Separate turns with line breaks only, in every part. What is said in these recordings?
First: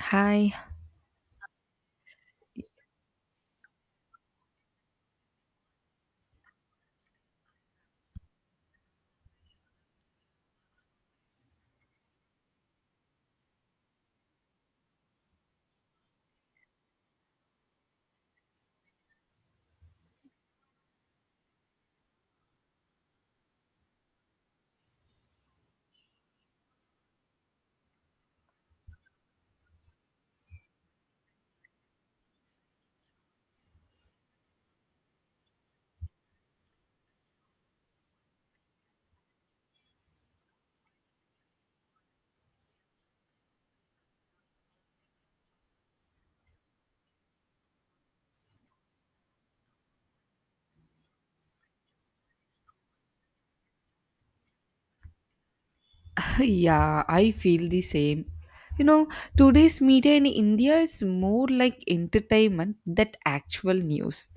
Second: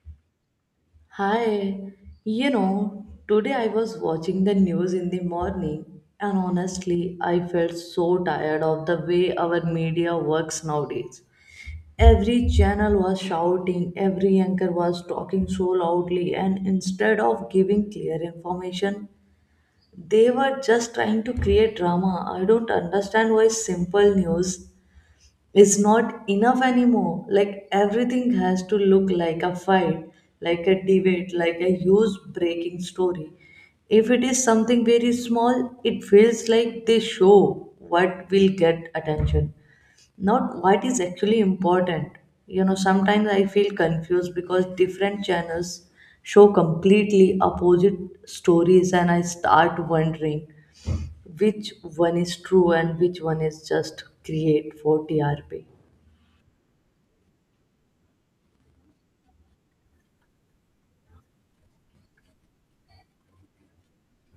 Hi.
Hi, today I was watching the news in the morning, and honestly, I felt so tired of the way our media works nowadays. Every channel was shouting, every anchor was talking so loudly, and instead of giving clear information, they were just trying to create drama. I don't understand why simple news is not enough anymore. Like everything has to look like a fight, like a debate, like a huge breaking story. If it is something very small, it feels like they show what will get attention, not what is actually important. Sometimes I feel confused because different channels show completely opposite stories, and I start wondering which one is true and which one is just create for TRP.
Yeah, I feel the same. You know, today's media in India is more like entertainment than actual news.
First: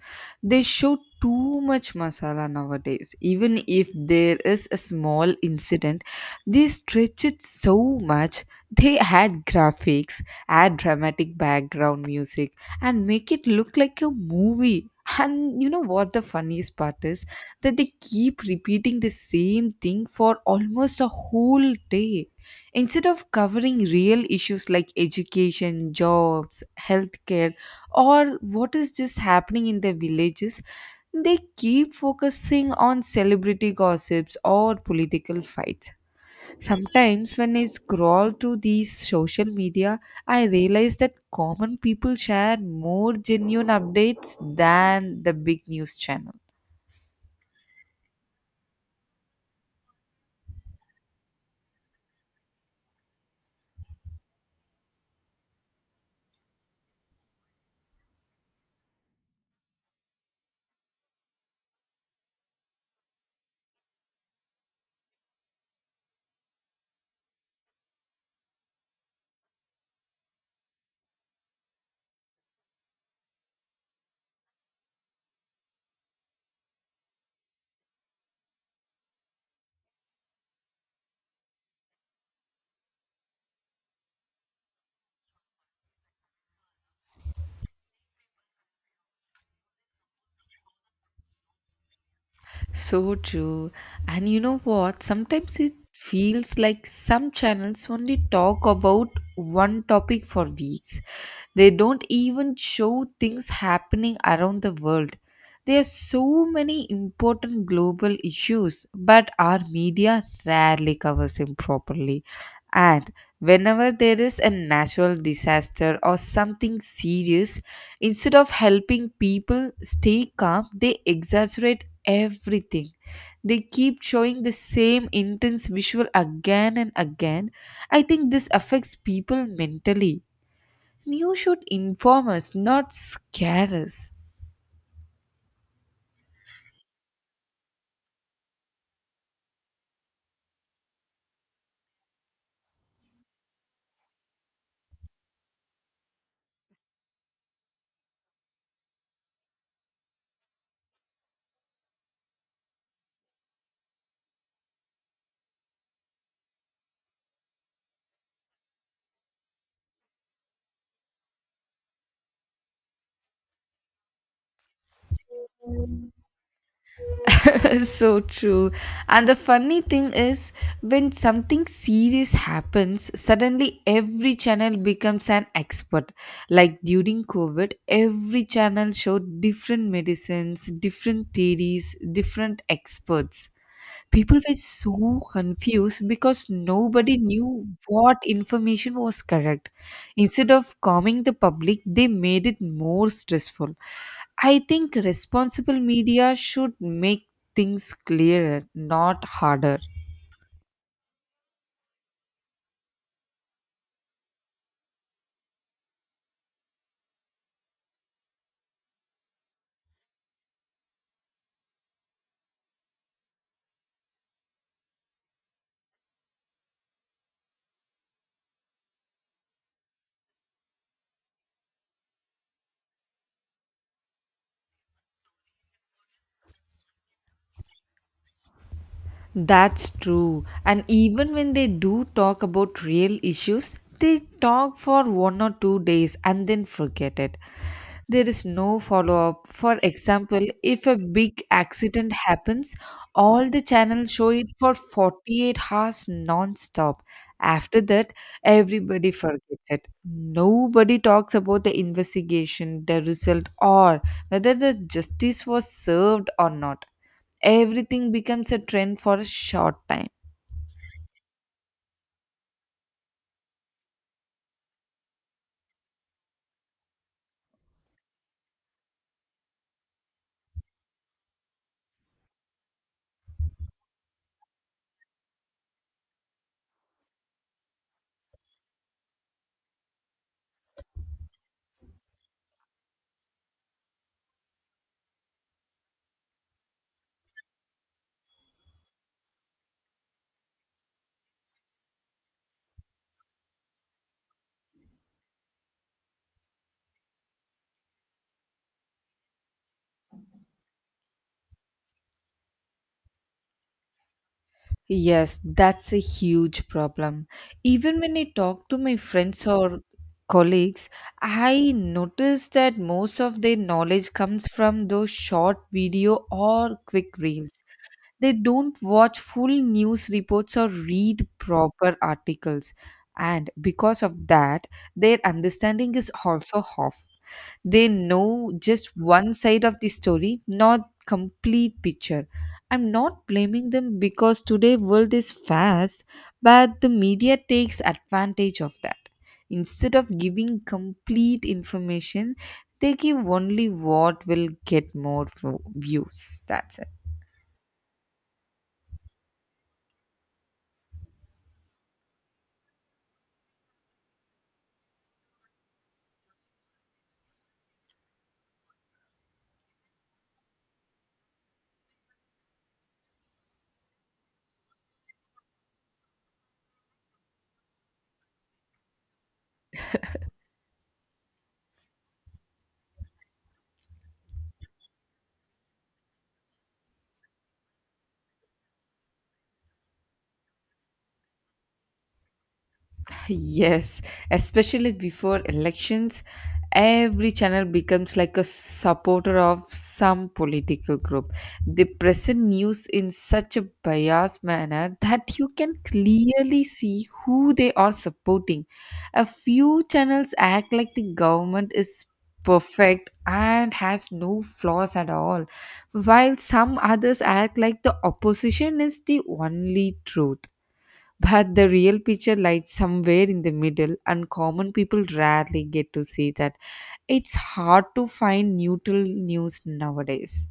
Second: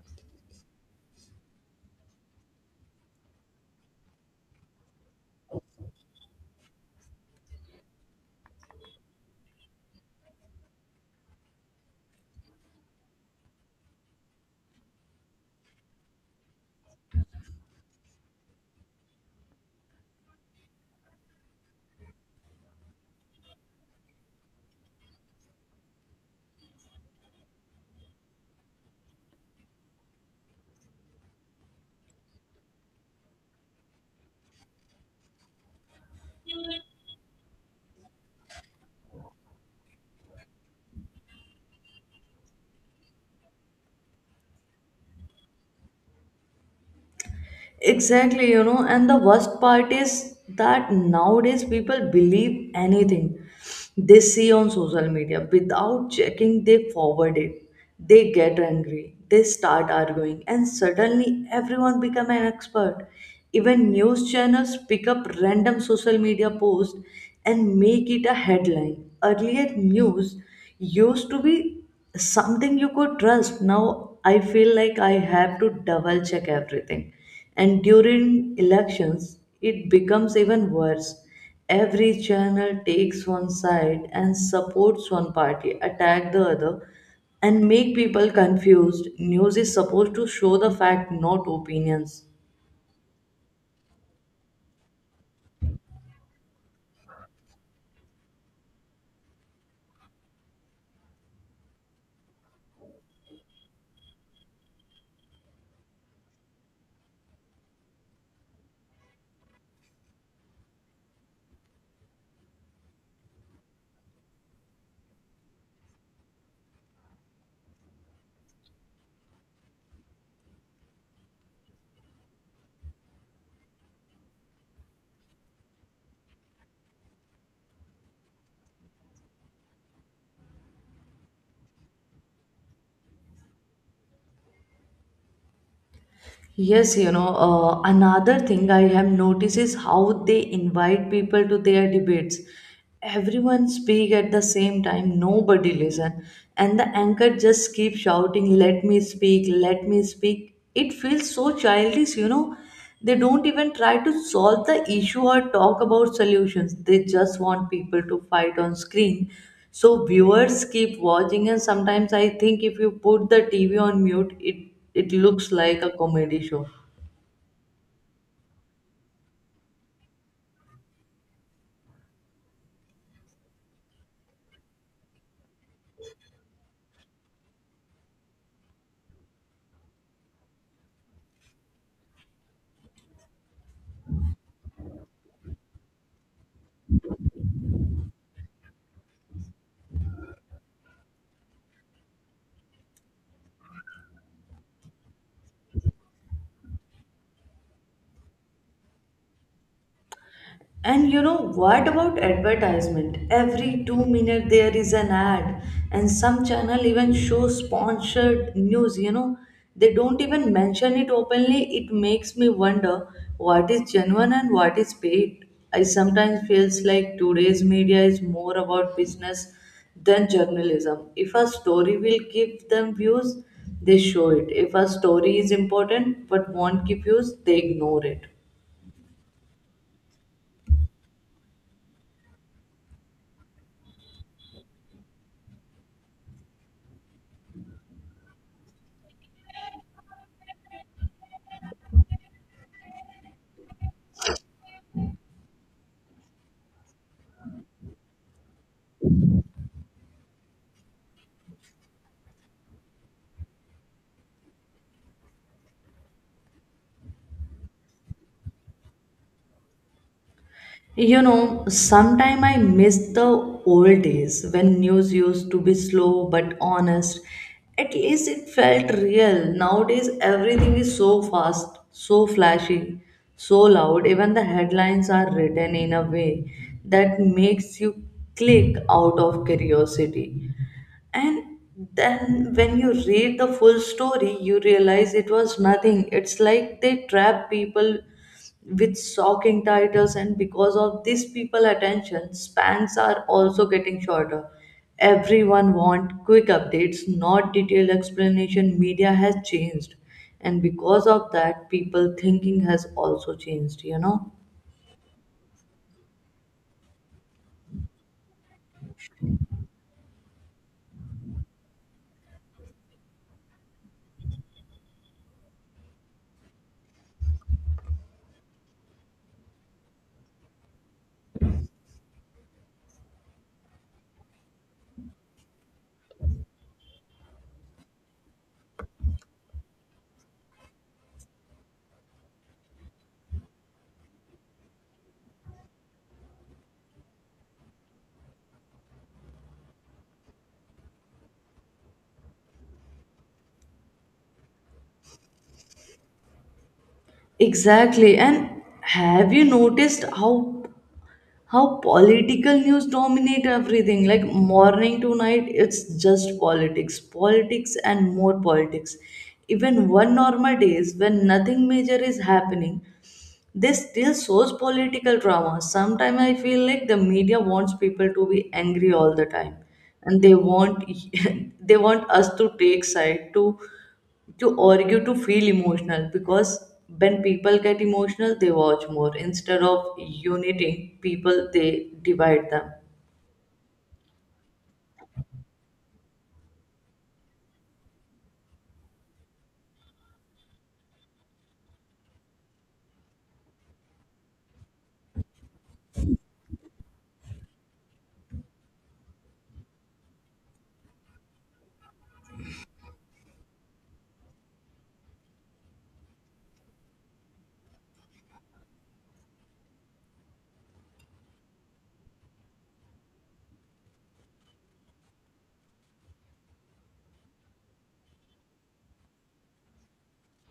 They show too much masala nowadays. Even if there is a small incident, they stretch it so much. They add graphics, add dramatic background music, and make it look like a movie. And you know what the funniest part is? That they keep repeating the same thing for almost a whole day. Instead of covering real issues like education, jobs, healthcare, or what is just happening in their villages, they keep focusing on celebrity gossips or political fights. Sometimes, when I scroll through these social media, I realize that common people share more genuine updates than the big news channels.
Exactly, and the worst part is that nowadays people believe anything they see on social media without checking, they forward it. They get angry, they start arguing, and suddenly everyone become an expert. Even news channels pick up random social media posts and make it a headline. Earlier, news used to be something you could trust. Now, I feel like I have to double check everything, and during elections, it becomes even worse. Every channel takes one side and supports one party, attack the other, and make people confused. News is supposed to show the fact, not opinions.
So true. And you know what? Sometimes it feels like some channels only talk about one topic for weeks. They don't even show things happening around the world. There are so many important global issues, but our media rarely covers them properly. And whenever there is a natural disaster or something serious, instead of helping people stay calm, they exaggerate everything. They keep showing the same intense visual again and again. I think this affects people mentally. You should inform us, not scare us.
Yes, another thing I have noticed is how they invite people to their debates. Everyone speak at the same time, nobody listen, and the anchor just keeps shouting, "Let me speak, let me speak." It feels so childish. They don't even try to solve the issue or talk about solutions. They just want people to fight on screen. So viewers keep watching, and sometimes I think if you put the TV on mute, it looks like a comedy show.
So true. And the funny thing is, when something serious happens, suddenly every channel becomes an expert. Like during covid, every channel showed different medicines, different theories, different experts. People were so confused because nobody knew what information was correct. Instead of calming the public, they made it more stressful. I think responsible media should make things clearer, not harder.
And what about advertisement? Every 2 minutes there is an ad, and some channel even show sponsored news. They don't even mention it openly. It makes me wonder what is genuine and what is paid. I sometimes feels like today's media is more about business than journalism. If a story will give them views, they show it. If a story is important but won't give views, they ignore it.
That's true. And even when they do talk about real issues, they talk for 1 or 2 days and then forget it. There is no follow up. For example, if a big accident happens, all the channels show it for 48 hours non stop. After that, everybody forgets it. Nobody talks about the investigation, the result, or whether the justice was served or not. Everything becomes a trend for a short time.
Sometime I miss the old days when news used to be slow but honest. At least it felt real. Nowadays, everything is so fast, so flashy, so loud. Even the headlines are written in a way that makes you click out of curiosity. And then when you read the full story, you realize it was nothing. It's like they trap people with shocking titles, and because of this, people attention spans are also getting shorter. Everyone want quick updates, not detailed explanation. Media has changed, and because of that, people thinking has also changed.
Yes, that's a huge problem. Even when I talk to my friends or colleagues, I notice that most of their knowledge comes from those short video or quick reels. They don't watch full news reports or read proper articles. And because of that, their understanding is also off. They know just one side of the story, not complete picture. I'm not blaming them because today world is fast, but the media takes advantage of that. Instead of giving complete information, they give only what will get more views. That's it.
Exactly. And have you noticed how political news dominate everything, like morning to night it's just politics, politics, and more politics. Even one normal days when nothing major is happening, this still shows political drama. Sometimes I feel like the media wants people to be angry all the time, and they want they want us to take side, to argue, to feel emotional. Because when people get emotional, they watch more, instead of uniting people, they divide them.
Yes, especially before elections, every channel becomes like a supporter of some political group. They present news in such a biased manner that you can clearly see who they are supporting. A few channels act like the government is perfect and has no flaws at all, while some others act like the opposition is the only truth, but the real picture lies somewhere in the middle, and common people rarely get to see that. It's hard to find neutral news nowadays.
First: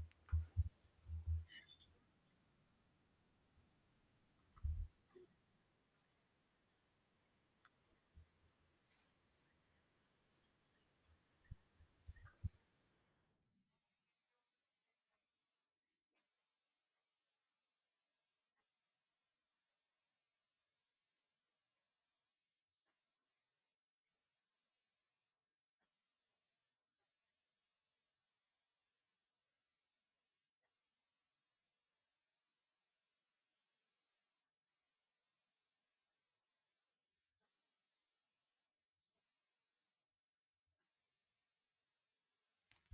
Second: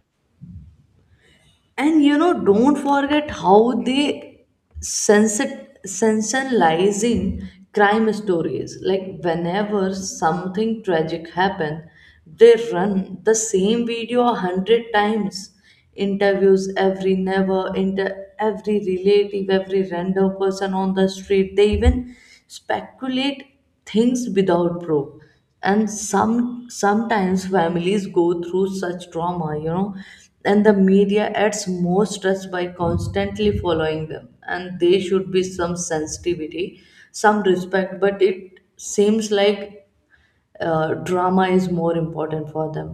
And don't forget how they sensationalizing crime stories, like whenever something tragic happened they run the same video 100 times, interviews every neighbor, every relative, every random person on the street. They even speculate things without proof. And sometimes families go through such trauma and the media adds more stress by constantly following them. And there should be some sensitivity, some respect, but it seems like drama is more important for them.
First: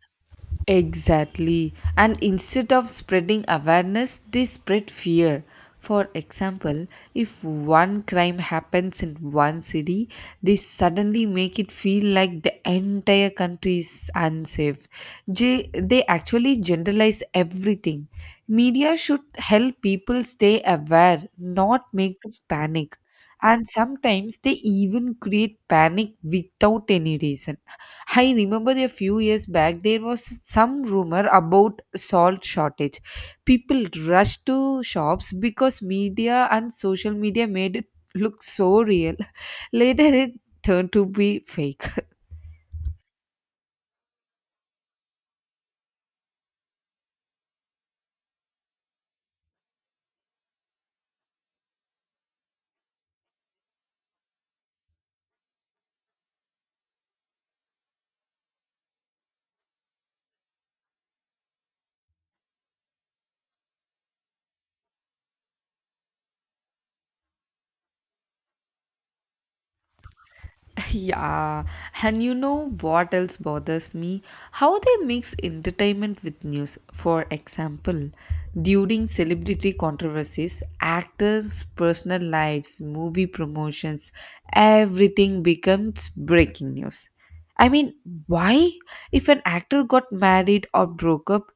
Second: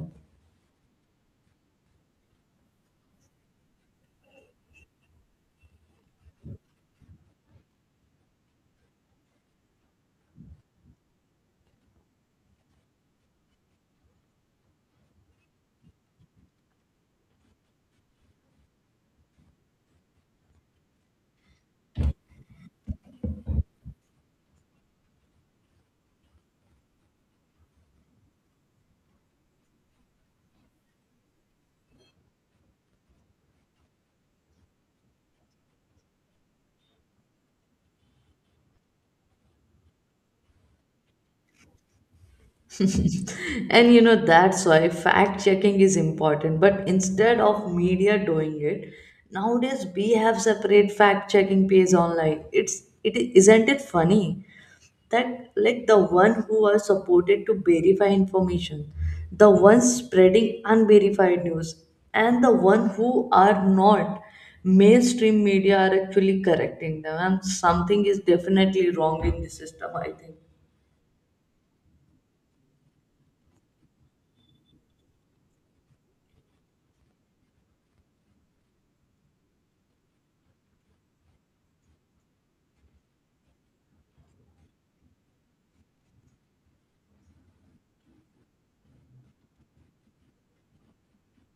Exactly. And instead of spreading awareness, they spread fear. For example, if one crime happens in one city, they suddenly make it feel like the entire country is unsafe. They actually generalize everything. Media should help people stay aware, not make them panic. And sometimes they even create panic without any reason. I remember a few years back there was some rumor about salt shortage. People rushed to shops because media and social media made it look so real. Later it turned to be fake.
And that's why fact checking is important. But instead of media doing it, nowadays we have separate fact checking page online. It's it Isn't it funny that, like, the one who are supported to verify information, the ones spreading unverified news, and the one who are not mainstream media are actually correcting them. And something is definitely wrong in the system, I think.
Yeah, and you know what else bothers me? How they mix entertainment with news. For example, during celebrity controversies, actors' personal lives, movie promotions, everything becomes breaking news. I mean, why? If an actor got married or broke up,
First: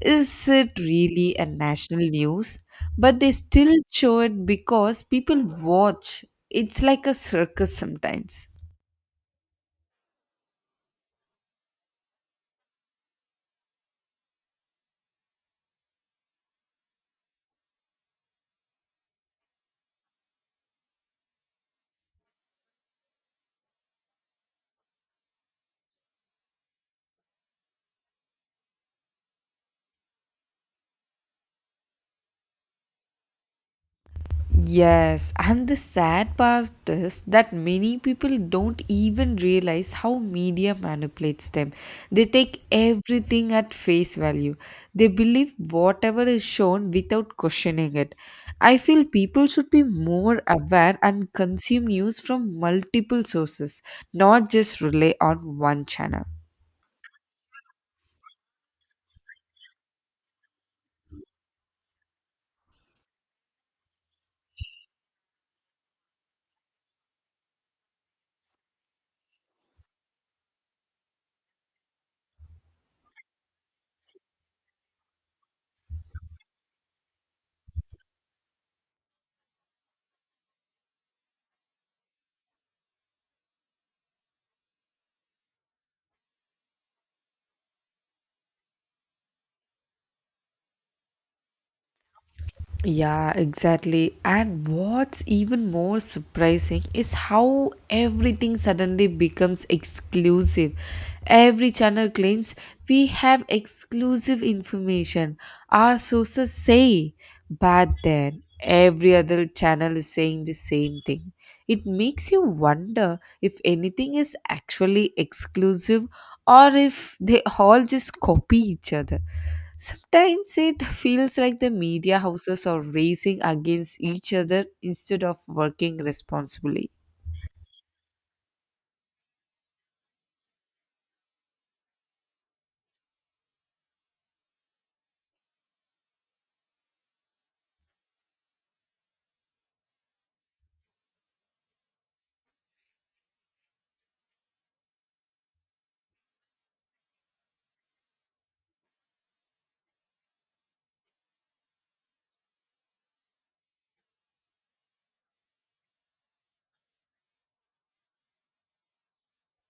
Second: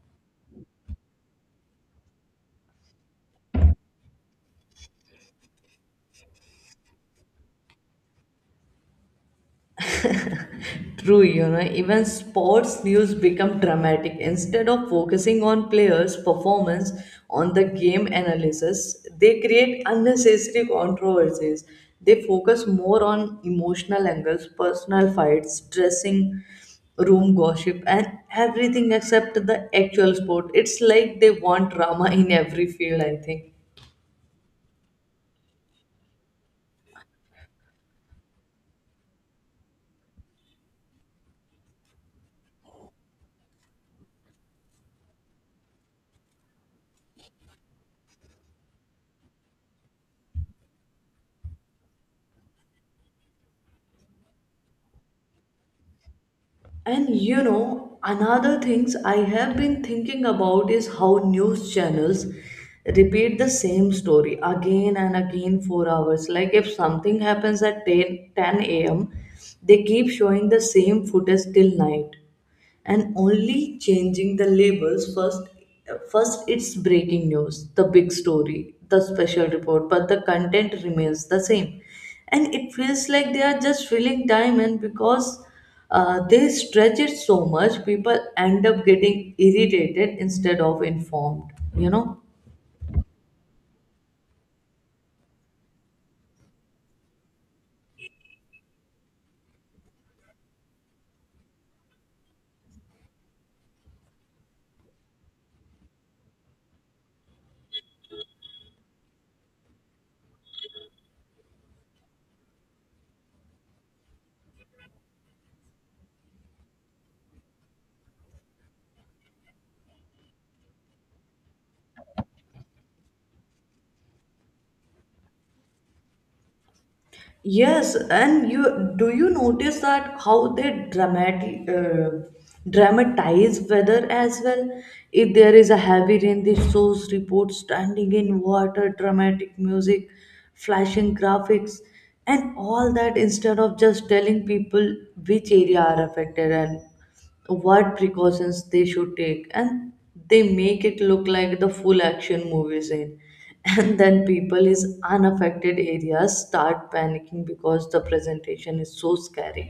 is it really a national news? But they still show it because people watch. It's like a circus sometimes.
True, even sports news become dramatic. Instead of focusing on players' performance on the game analysis, they create unnecessary controversies. They focus more on emotional angles, personal fights, dressing room gossip, and everything except the actual sport. It's like they want drama in every field, I think.
Yes, and the sad part is that many people don't even realize how media manipulates them. They take everything at face value, they believe whatever is shown without questioning it. I feel people should be more aware and consume news from multiple sources, not just rely on one channel.
And another things I have been thinking about is how news channels repeat the same story again and again for hours. Like if something happens at 10:10 a.m., they keep showing the same footage till night, and only changing the labels. First it's breaking news, the big story, the special report, but the content remains the same. And it feels like they are just filling time. And because they stretch it so much, people end up getting irritated instead of informed.
Yeah, exactly. And what's even more surprising is how everything suddenly becomes exclusive. Every channel claims we have exclusive information, our sources say. But then every other channel is saying the same thing. It makes you wonder if anything is actually exclusive, or if they all just copy each other. Sometimes it feels like the media houses are racing against each other instead of working responsibly.
Yes, and you notice that how they dramatic dramatize weather as well? If there is a heavy rain, they shows reports standing in water, dramatic music, flashing graphics, and all that instead of just telling people which area are affected and what precautions they should take. And they make it look like the full action movie scene. And then people is unaffected areas start panicking because the presentation is so scary.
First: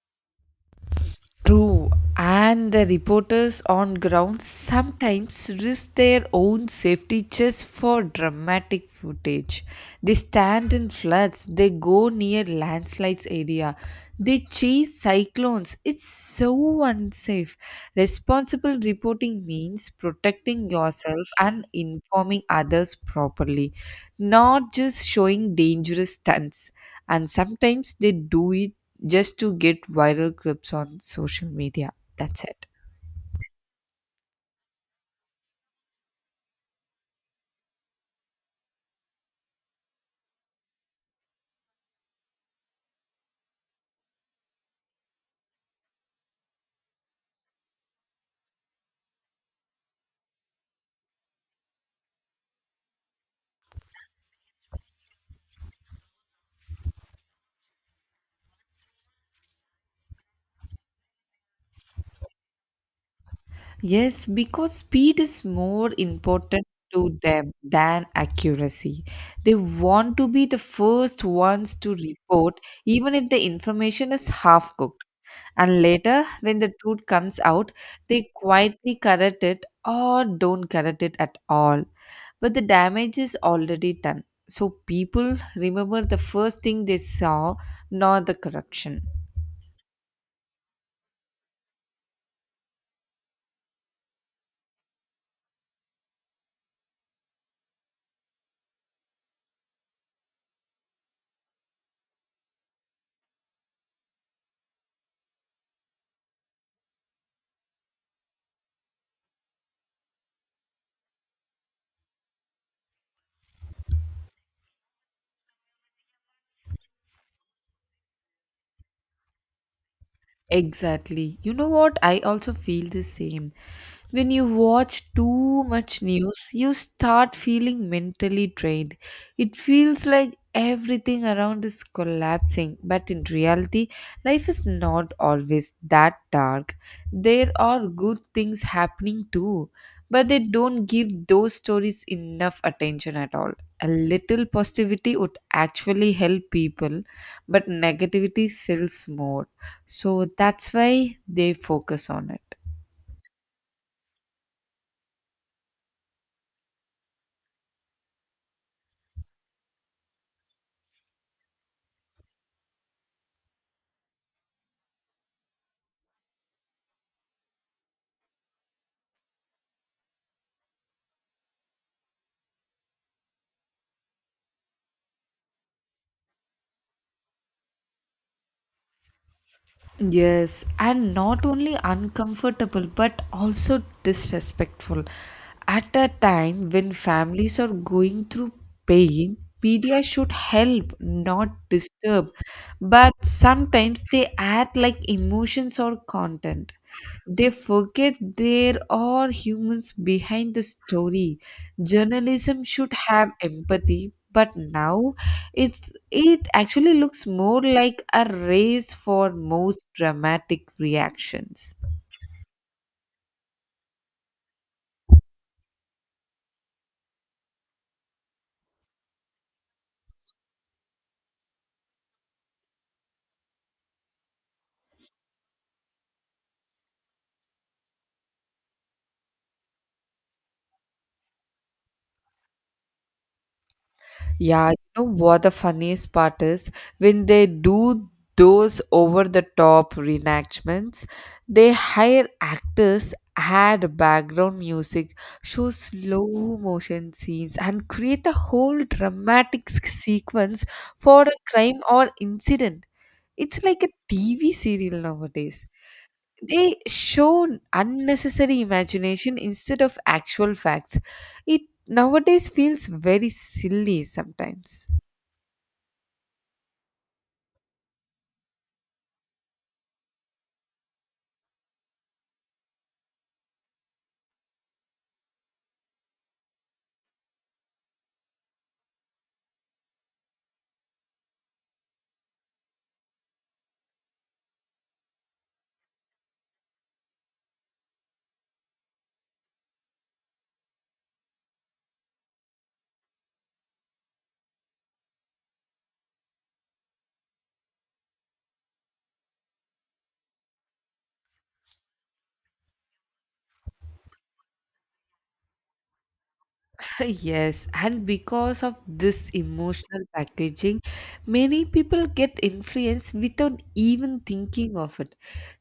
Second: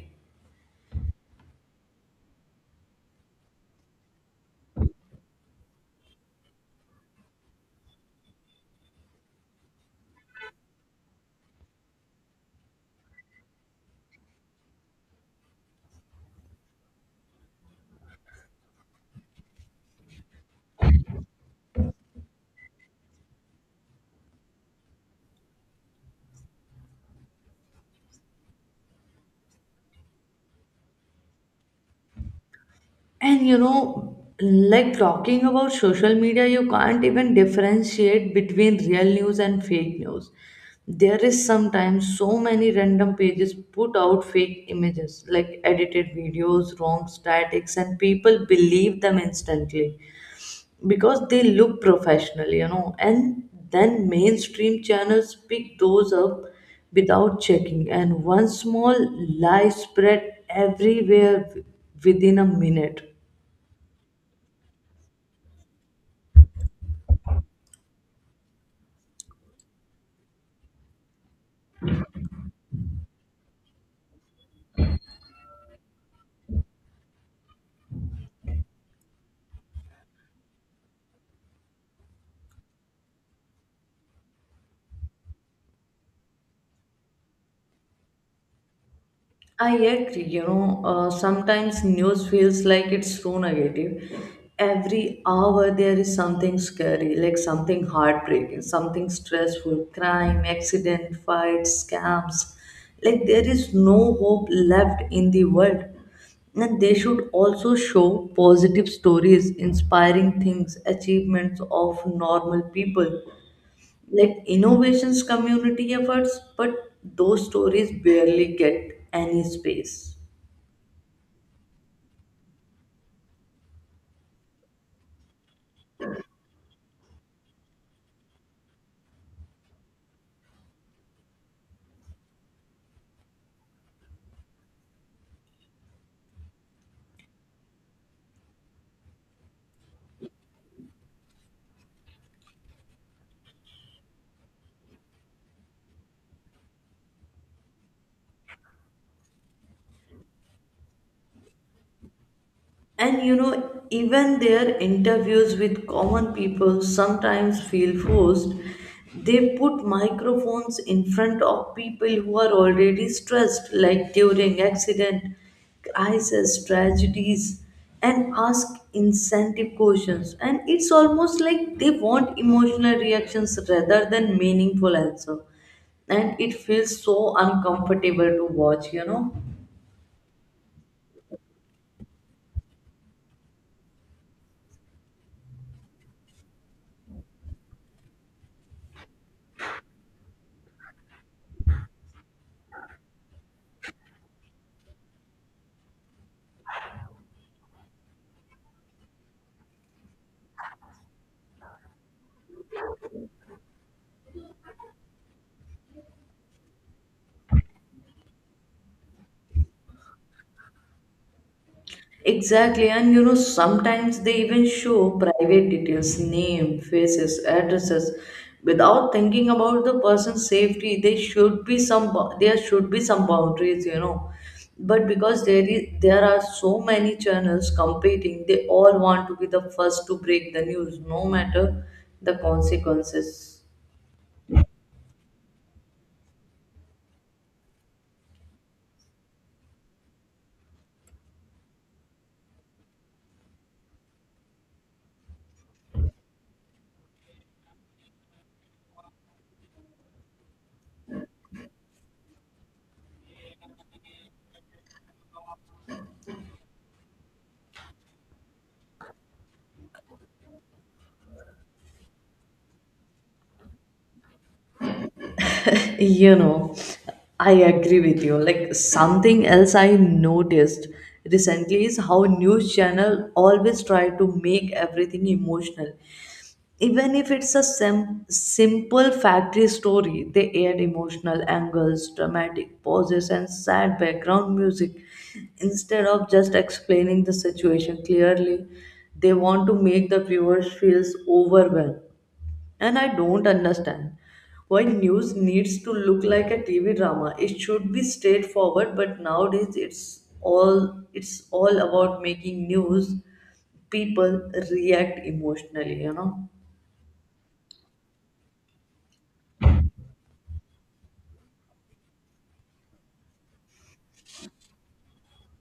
True, and the reporters on ground sometimes risk their own safety just for dramatic footage. They stand in floods, they go near landslides area, they chase cyclones. It's so unsafe. Responsible reporting means protecting yourself and informing others properly, not just showing dangerous stunts. And sometimes they do it just to get viral clips on social media. That's it.
And like talking about social media, you can't even differentiate between real news and fake news. There is sometimes so many random pages put out fake images, like edited videos, wrong statics, and people believe them instantly because they look professional, and then mainstream channels pick those up without checking, and one small lie spread everywhere within a minute.
Yes, because speed is more important to them than accuracy. They want to be the first ones to report, even if the information is half cooked. And later, when the truth comes out, they quietly correct it or don't correct it at all. But the damage is already done. So people remember the first thing they saw, not the correction.
I agree, sometimes news feels like it's so negative. Every hour there is something scary, like something heartbreaking, something stressful, crime, accident, fights, scams. Like there is no hope left in the world. And they should also show positive stories, inspiring things, achievements of normal people like innovations, community efforts, but those stories barely get any space.
Exactly. You know what? I also feel the same. When you watch too much news, you start feeling mentally drained. It feels like everything around is collapsing, but in reality, life is not always that dark. There are good things happening too, but they don't give those stories enough attention at all. A little positivity would actually help people, but negativity sells more. So that's why they focus on it.
And even their interviews with common people sometimes feel forced. They put microphones in front of people who are already stressed, like during accident, crisis, tragedies, and ask incentive questions. And it's almost like they want emotional reactions rather than meaningful answer. And it feels so uncomfortable to watch.
Yes, and not only uncomfortable but also disrespectful. At a time when families are going through pain, media should help, not disturb. But sometimes they act like emotions or content. They forget there are humans behind the story. Journalism should have empathy, but now it actually looks more like a race for most dramatic reactions.
Exactly, and sometimes they even show private details, name, faces, addresses, without thinking about the person's safety. There should be there should be some boundaries. But because there are so many channels competing, they all want to be the first to break the news, no matter the consequences.
Yeah, you know what the funniest part is? When they do those over the top reenactments, they hire actors, add background music, show slow motion scenes, and create a whole dramatic sequence for a crime or incident. It's like a TV serial nowadays. They show unnecessary imagination instead of actual facts. It nowadays feels very silly sometimes.
You know, I agree with you. Like something else I noticed recently is how news channel always try to make everything emotional. Even if it's a simple factory story, they add emotional angles, dramatic pauses, and sad background music. Instead of just explaining the situation clearly, they want to make the viewers feels overwhelmed. And I don't understand why news needs to look like a TV drama. It should be straightforward, but nowadays it's all about making news people react emotionally.
Yes, and because of this emotional packaging, many people get influenced without even thinking of it.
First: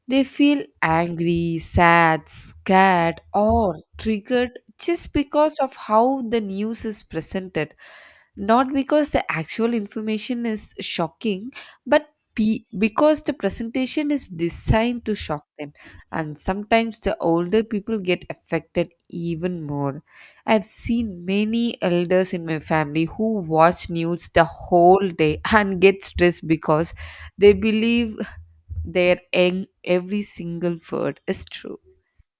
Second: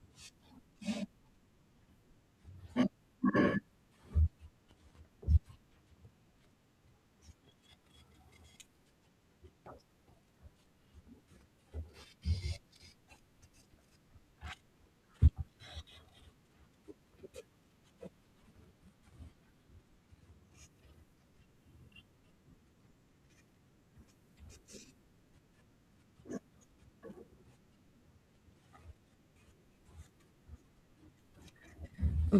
They feel angry, sad, scared, or triggered just because of how the news is presented. Not because the actual information is shocking, but because the presentation is designed to shock them. And sometimes the older people get affected even more. I've seen many elders in my family who watch news the whole day and get stressed because they believe their every single word is true.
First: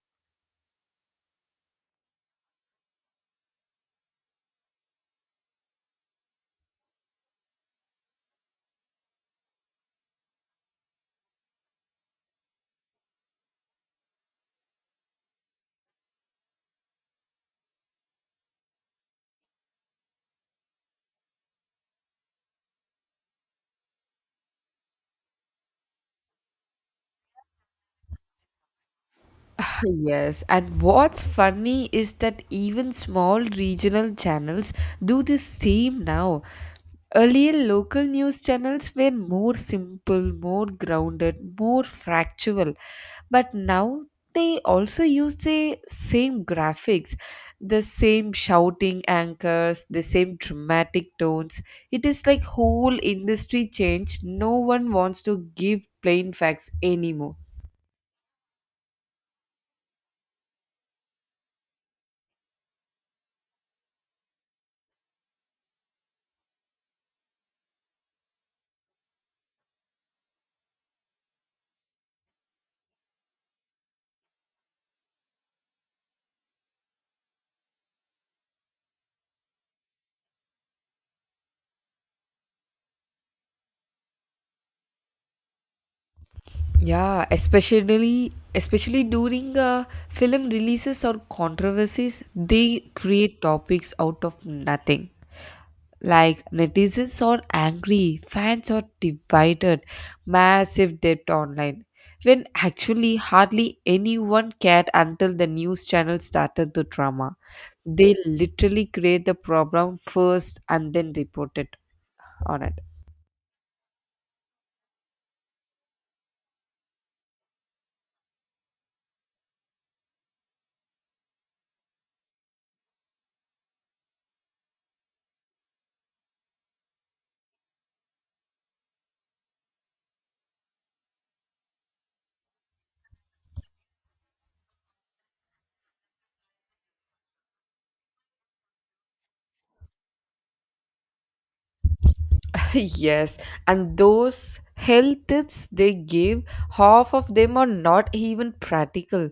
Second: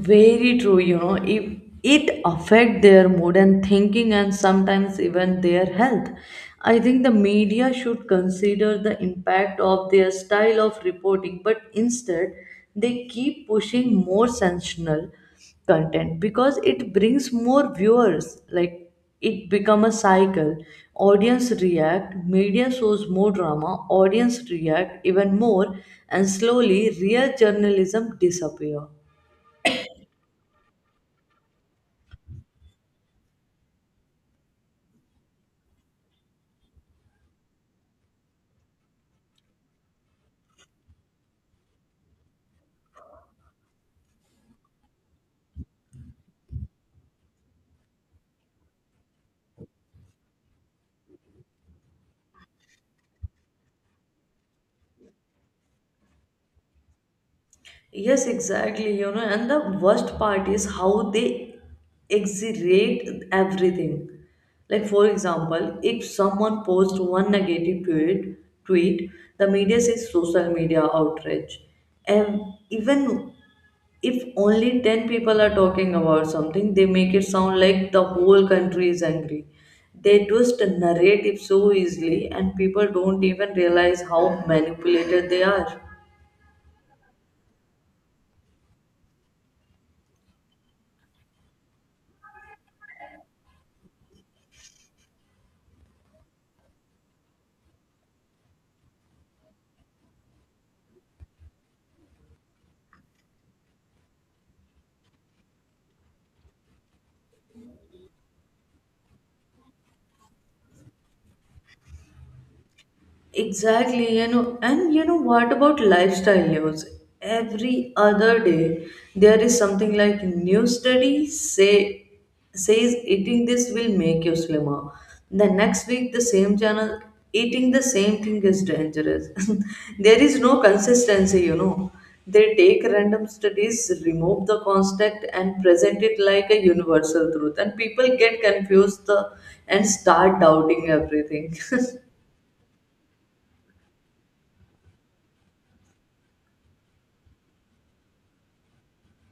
Very true, if it affect their mood and thinking, and sometimes even their health. I think the media should consider the impact of their style of reporting, but instead they keep pushing more sensational content because it brings more viewers. Like it become a cycle. Audience react, media shows more drama, audience react even more, and slowly real journalism disappear.
Yes, and what's funny is that even small regional channels do the same now. Earlier, local news channels were more simple, more grounded, more factual, but now they also use the same graphics, the same shouting anchors, the same dramatic tones. It is like whole industry change. No one wants to give plain facts anymore.
Yes, exactly. And the worst part is how they exaggerate everything. Like, for example, if someone posts one negative tweet, the media says social media outrage. And even if only 10 people are talking about something, they make it sound like the whole country is angry. They twist a narrative so easily, and people don't even realize how manipulated they are.
Yeah, especially during film releases or controversies, they create topics out of nothing. Like netizens are angry, fans are divided, massive debt online. When actually hardly anyone cared until the news channel started the drama. They literally create the problem first and then report it on it.
Exactly, and you know what about lifestyle news? Every other day, there is something like new study says eating this will make you slimmer. The next week, the same channel eating the same thing is dangerous. There is no consistency. They take random studies, remove the construct, and present it like a universal truth, and people get confused and start doubting everything.
Yes, and those health tips they give, half of them are not even practical.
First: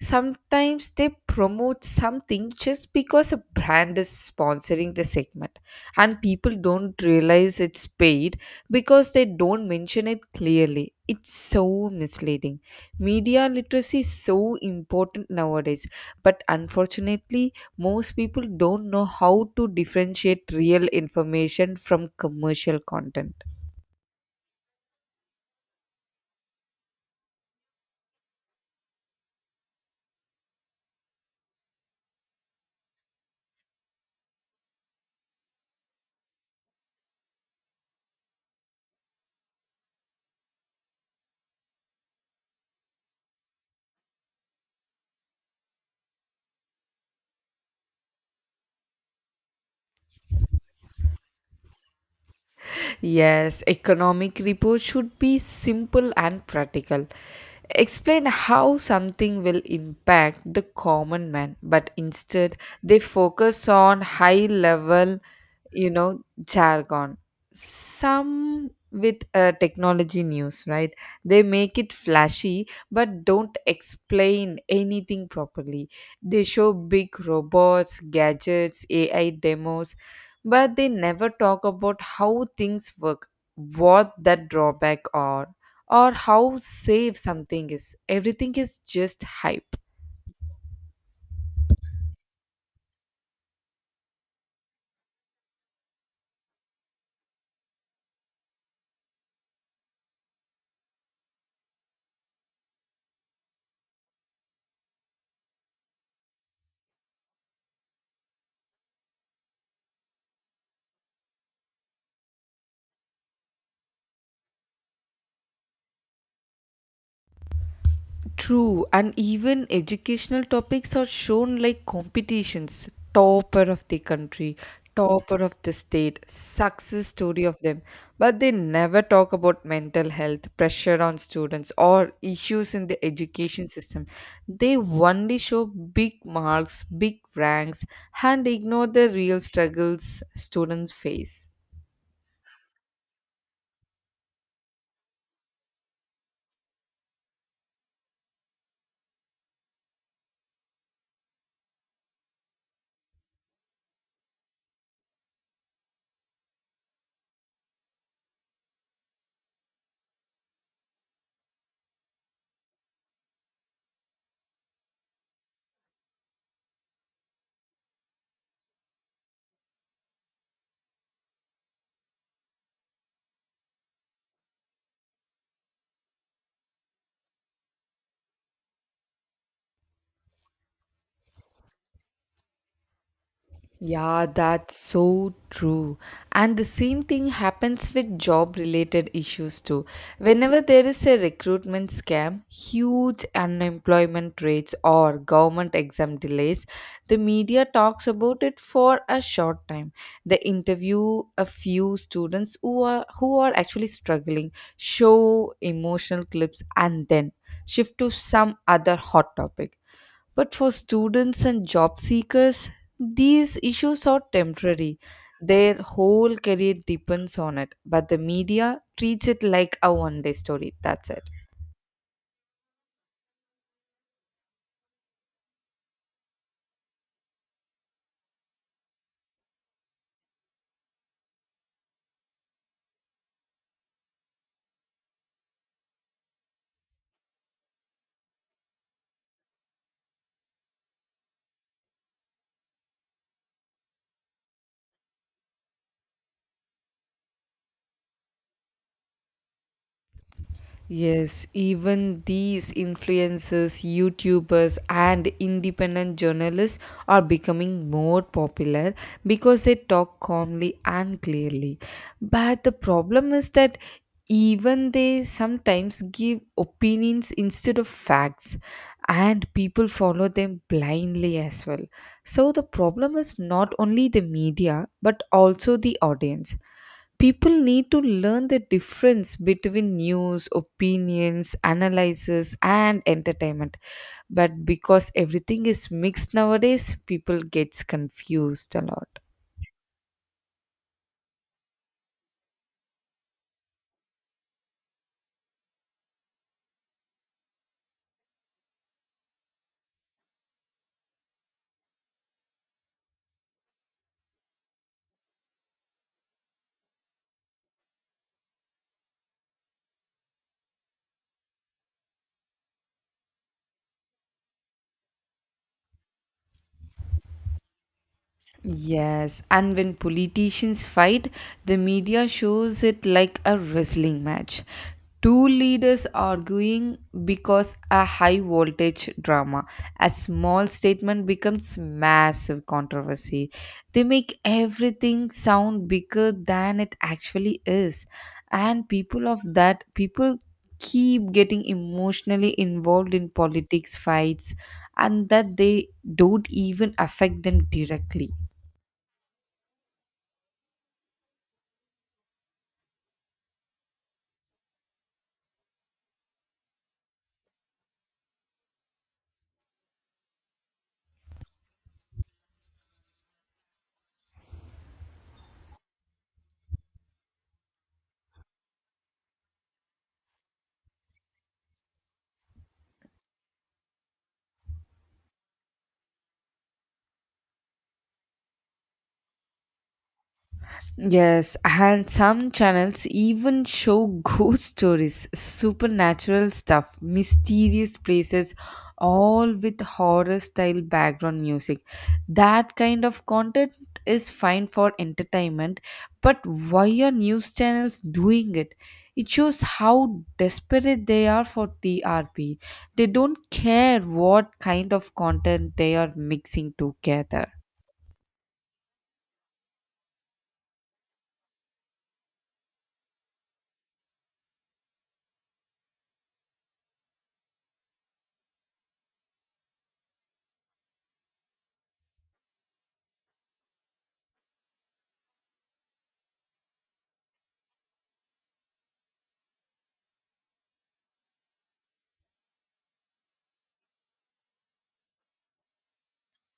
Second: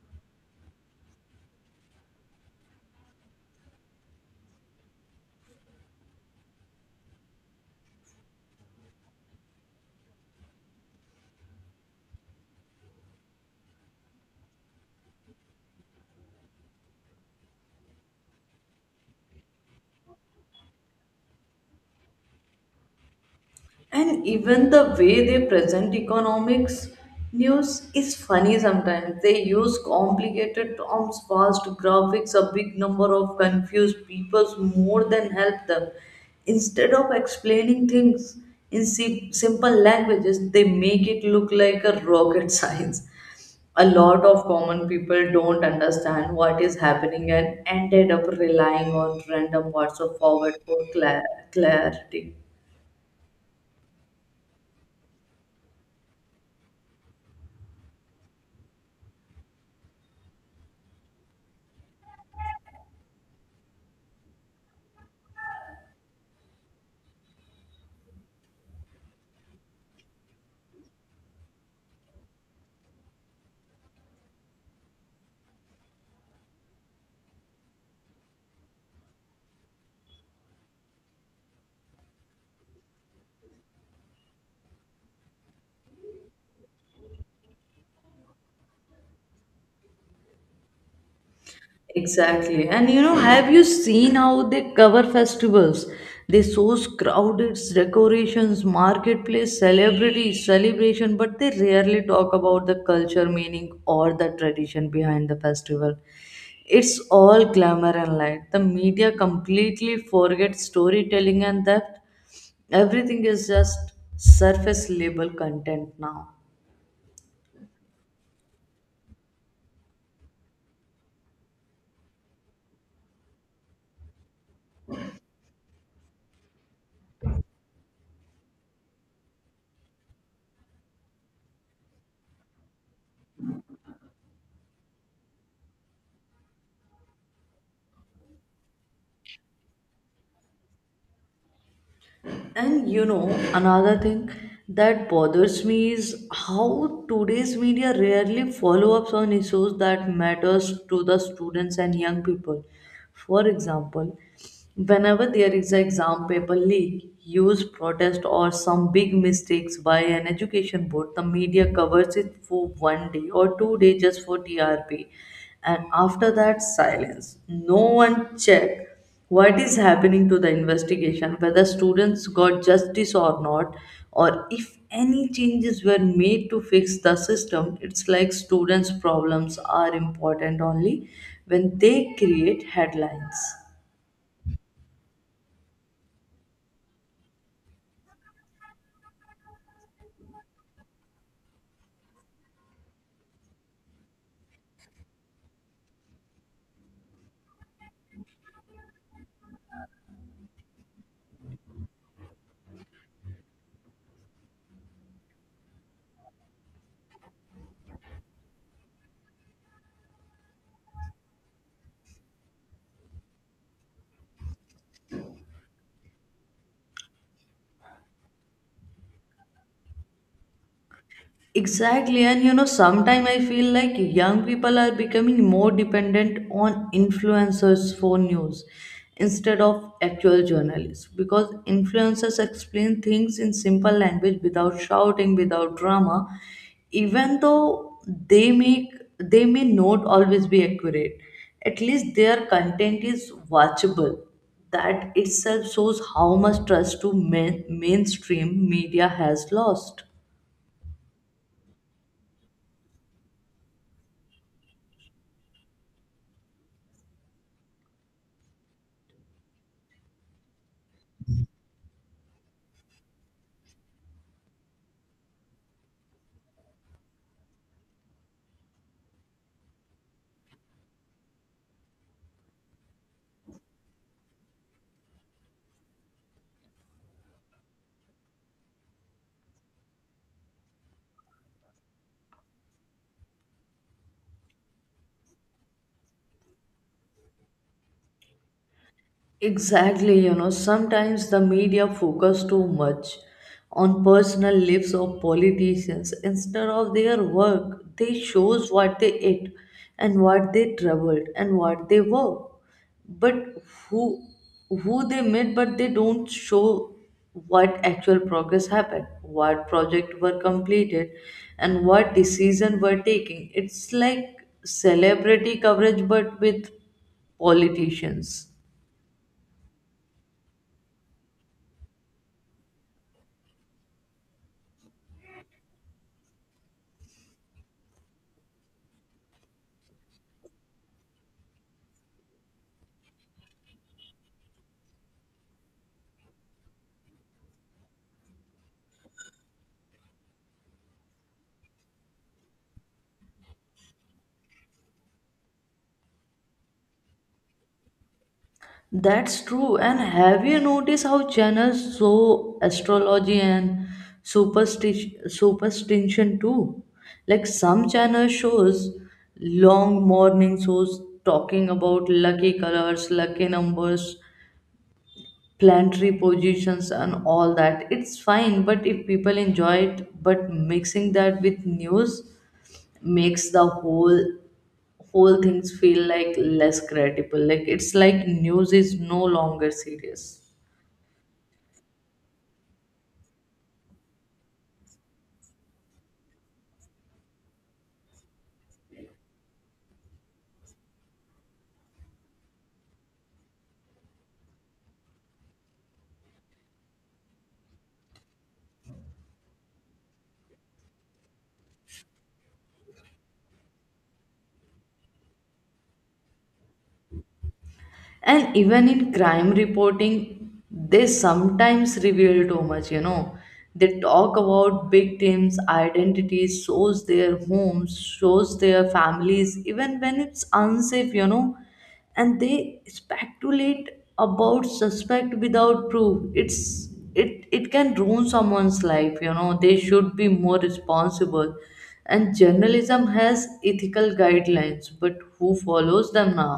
Sometimes they promote something just because a brand is sponsoring the segment, and people don't realize it's paid because they don't mention it clearly. It's so misleading. Media literacy is so important nowadays, but unfortunately most people don't know how to differentiate real information from commercial content.
And even the way they present economics news is funny sometimes. They use complicated terms, fast graphics, a big number of confused peoples more than help them. Instead of explaining things in simple languages, they make it look like a rocket science. A lot of common people don't understand what is happening and ended up relying on random words of forward for clarity.
Yes, economic report should be simple and practical. Explain how something will impact the common man, but instead they focus on high level, you know, jargon. Some with technology news, right? They make it flashy but don't explain anything properly. They show big robots, gadgets, AI demos, but they never talk about how things work, what that drawback are, or how safe something is. Everything is just hype.
Exactly. And have you seen how they cover festivals? They source crowded decorations, marketplace, celebrities, celebration, but they rarely talk about the culture, meaning, or the tradition behind the festival. It's all glamour and light. The media completely forgets storytelling, and that everything is just surface level content now.
True, and even educational topics are shown like competitions, topper of the country, topper of the state, success story of them. But they never talk about mental health, pressure on students, or issues in the education system. They only show big marks, big ranks, and ignore the real struggles students face.
And another thing that bothers me is how today's media rarely follow ups on issues that matters to the students and young people. For example, whenever there is an exam paper leak, use protest, or some big mistakes by an education board, the media covers it for one day or 2 days just for TRP. And after that silence, no one check what is happening to the investigation, whether students got justice or not, or if any changes were made to fix the system. It's like students' problems are important only when they create headlines.
Yeah, that's so true. And the same thing happens with job related issues too. Whenever there is a recruitment scam, huge unemployment rates, or government exam delays, the media talks about it for a short time. They interview a few students who are actually struggling, show emotional clips, and then shift to some other hot topic. But for students and job seekers, these issues are temporary. Their whole career depends on it. But the media treats it like a 1 day story. That's it.
Exactly, and sometimes I feel like young people are becoming more dependent on influencers for news instead of actual journalists, because influencers explain things in simple language without shouting, without drama, even though they may not always be accurate. At least their content is watchable. That itself shows how much trust to mainstream media has lost.
Yes, even these influencers, YouTubers, and independent journalists are becoming more popular because they talk calmly and clearly. But the problem is that even they sometimes give opinions instead of facts, and people follow them blindly as well. So the problem is not only the media but also the audience. People need to learn the difference between news, opinions, analysis, and entertainment. But because everything is mixed nowadays, people gets confused a lot.
Exactly, sometimes the media focus too much on personal lives of politicians instead of their work. They shows what they ate and what they traveled and what they were. But who who they met, but they don't show what actual progress happened, what project were completed, and what decision were taking. It's like celebrity coverage but with politicians.
Yes, and when politicians fight, the media shows it like a wrestling match. Two leaders arguing because a high voltage drama. A small statement becomes massive controversy. They make everything sound bigger than it actually is. And people keep getting emotionally involved in politics fights and that they don't even affect them directly.
That's true. And have you noticed how channels show astrology and superstition too? Like some channel shows long morning shows talking about lucky colors, lucky numbers, planetary positions, and all that. It's fine, but if people enjoy it, but mixing that with news makes the whole things feel like less credible. Like it's like news is no longer serious.
Yes, and some channels even show ghost stories, supernatural stuff, mysterious places, all with horror style background music. That kind of content is fine for entertainment, but why are news channels doing it? It shows how desperate they are for TRP. They don't care what kind of content they are mixing together.
And even in crime reporting they sometimes reveal too much, they talk about victims identities, shows their homes, shows their families even when it's unsafe, and they speculate about suspect without proof. It can ruin someone's life. They should be more responsible, and journalism has ethical guidelines, but who follows them now?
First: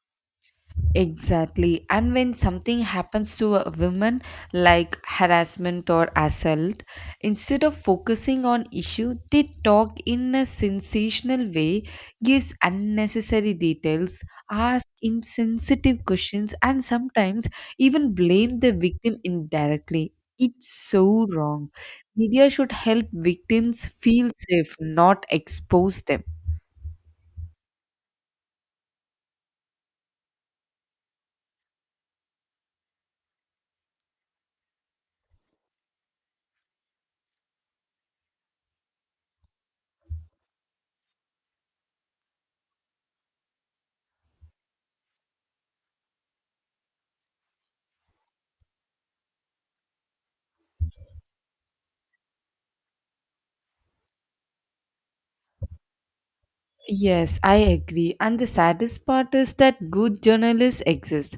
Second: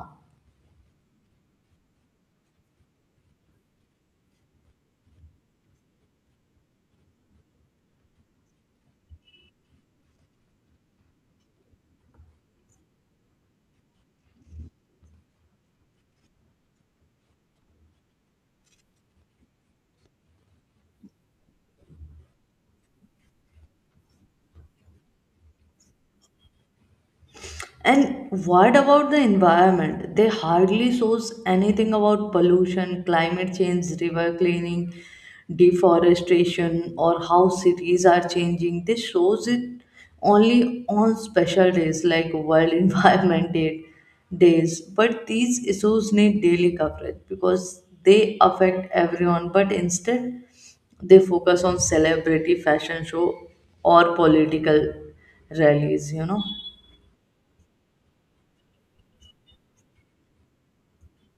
Exactly. And when something happens to a woman, like harassment or assault, instead of focusing on issue, they talk in a sensational way, gives unnecessary details, ask insensitive questions, and sometimes even blame the victim indirectly. It's so wrong. Media should help victims feel safe, not expose them.
And what about the environment? They hardly shows anything about pollution, climate change, river cleaning, deforestation, or how cities are changing. They shows it only on special days like World Environment Day days. But these issues need daily coverage because they affect everyone. But instead, they focus on celebrity fashion show or political rallies.
Yes, I agree. And the saddest part is that good journalists exist,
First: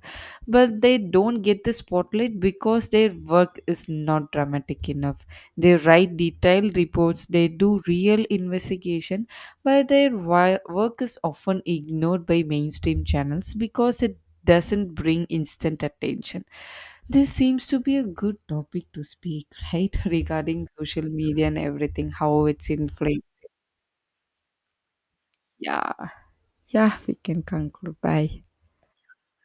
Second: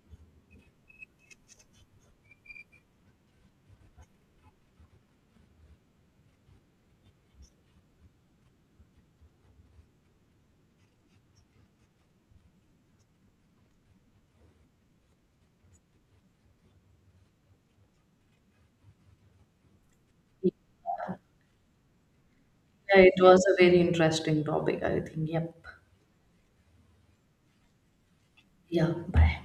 but they don't get the spotlight because their work is not dramatic enough. They write detailed reports, they do real investigation, but their work is often ignored by mainstream channels because it doesn't bring instant attention. This seems to be a good topic to speak, right? Regarding social media and everything, how it's
Yeah, it
influenced.
was a very interesting topic, I think. Yep.
Yeah. Ja, weekend kan kanker bij.
Yeah, bye.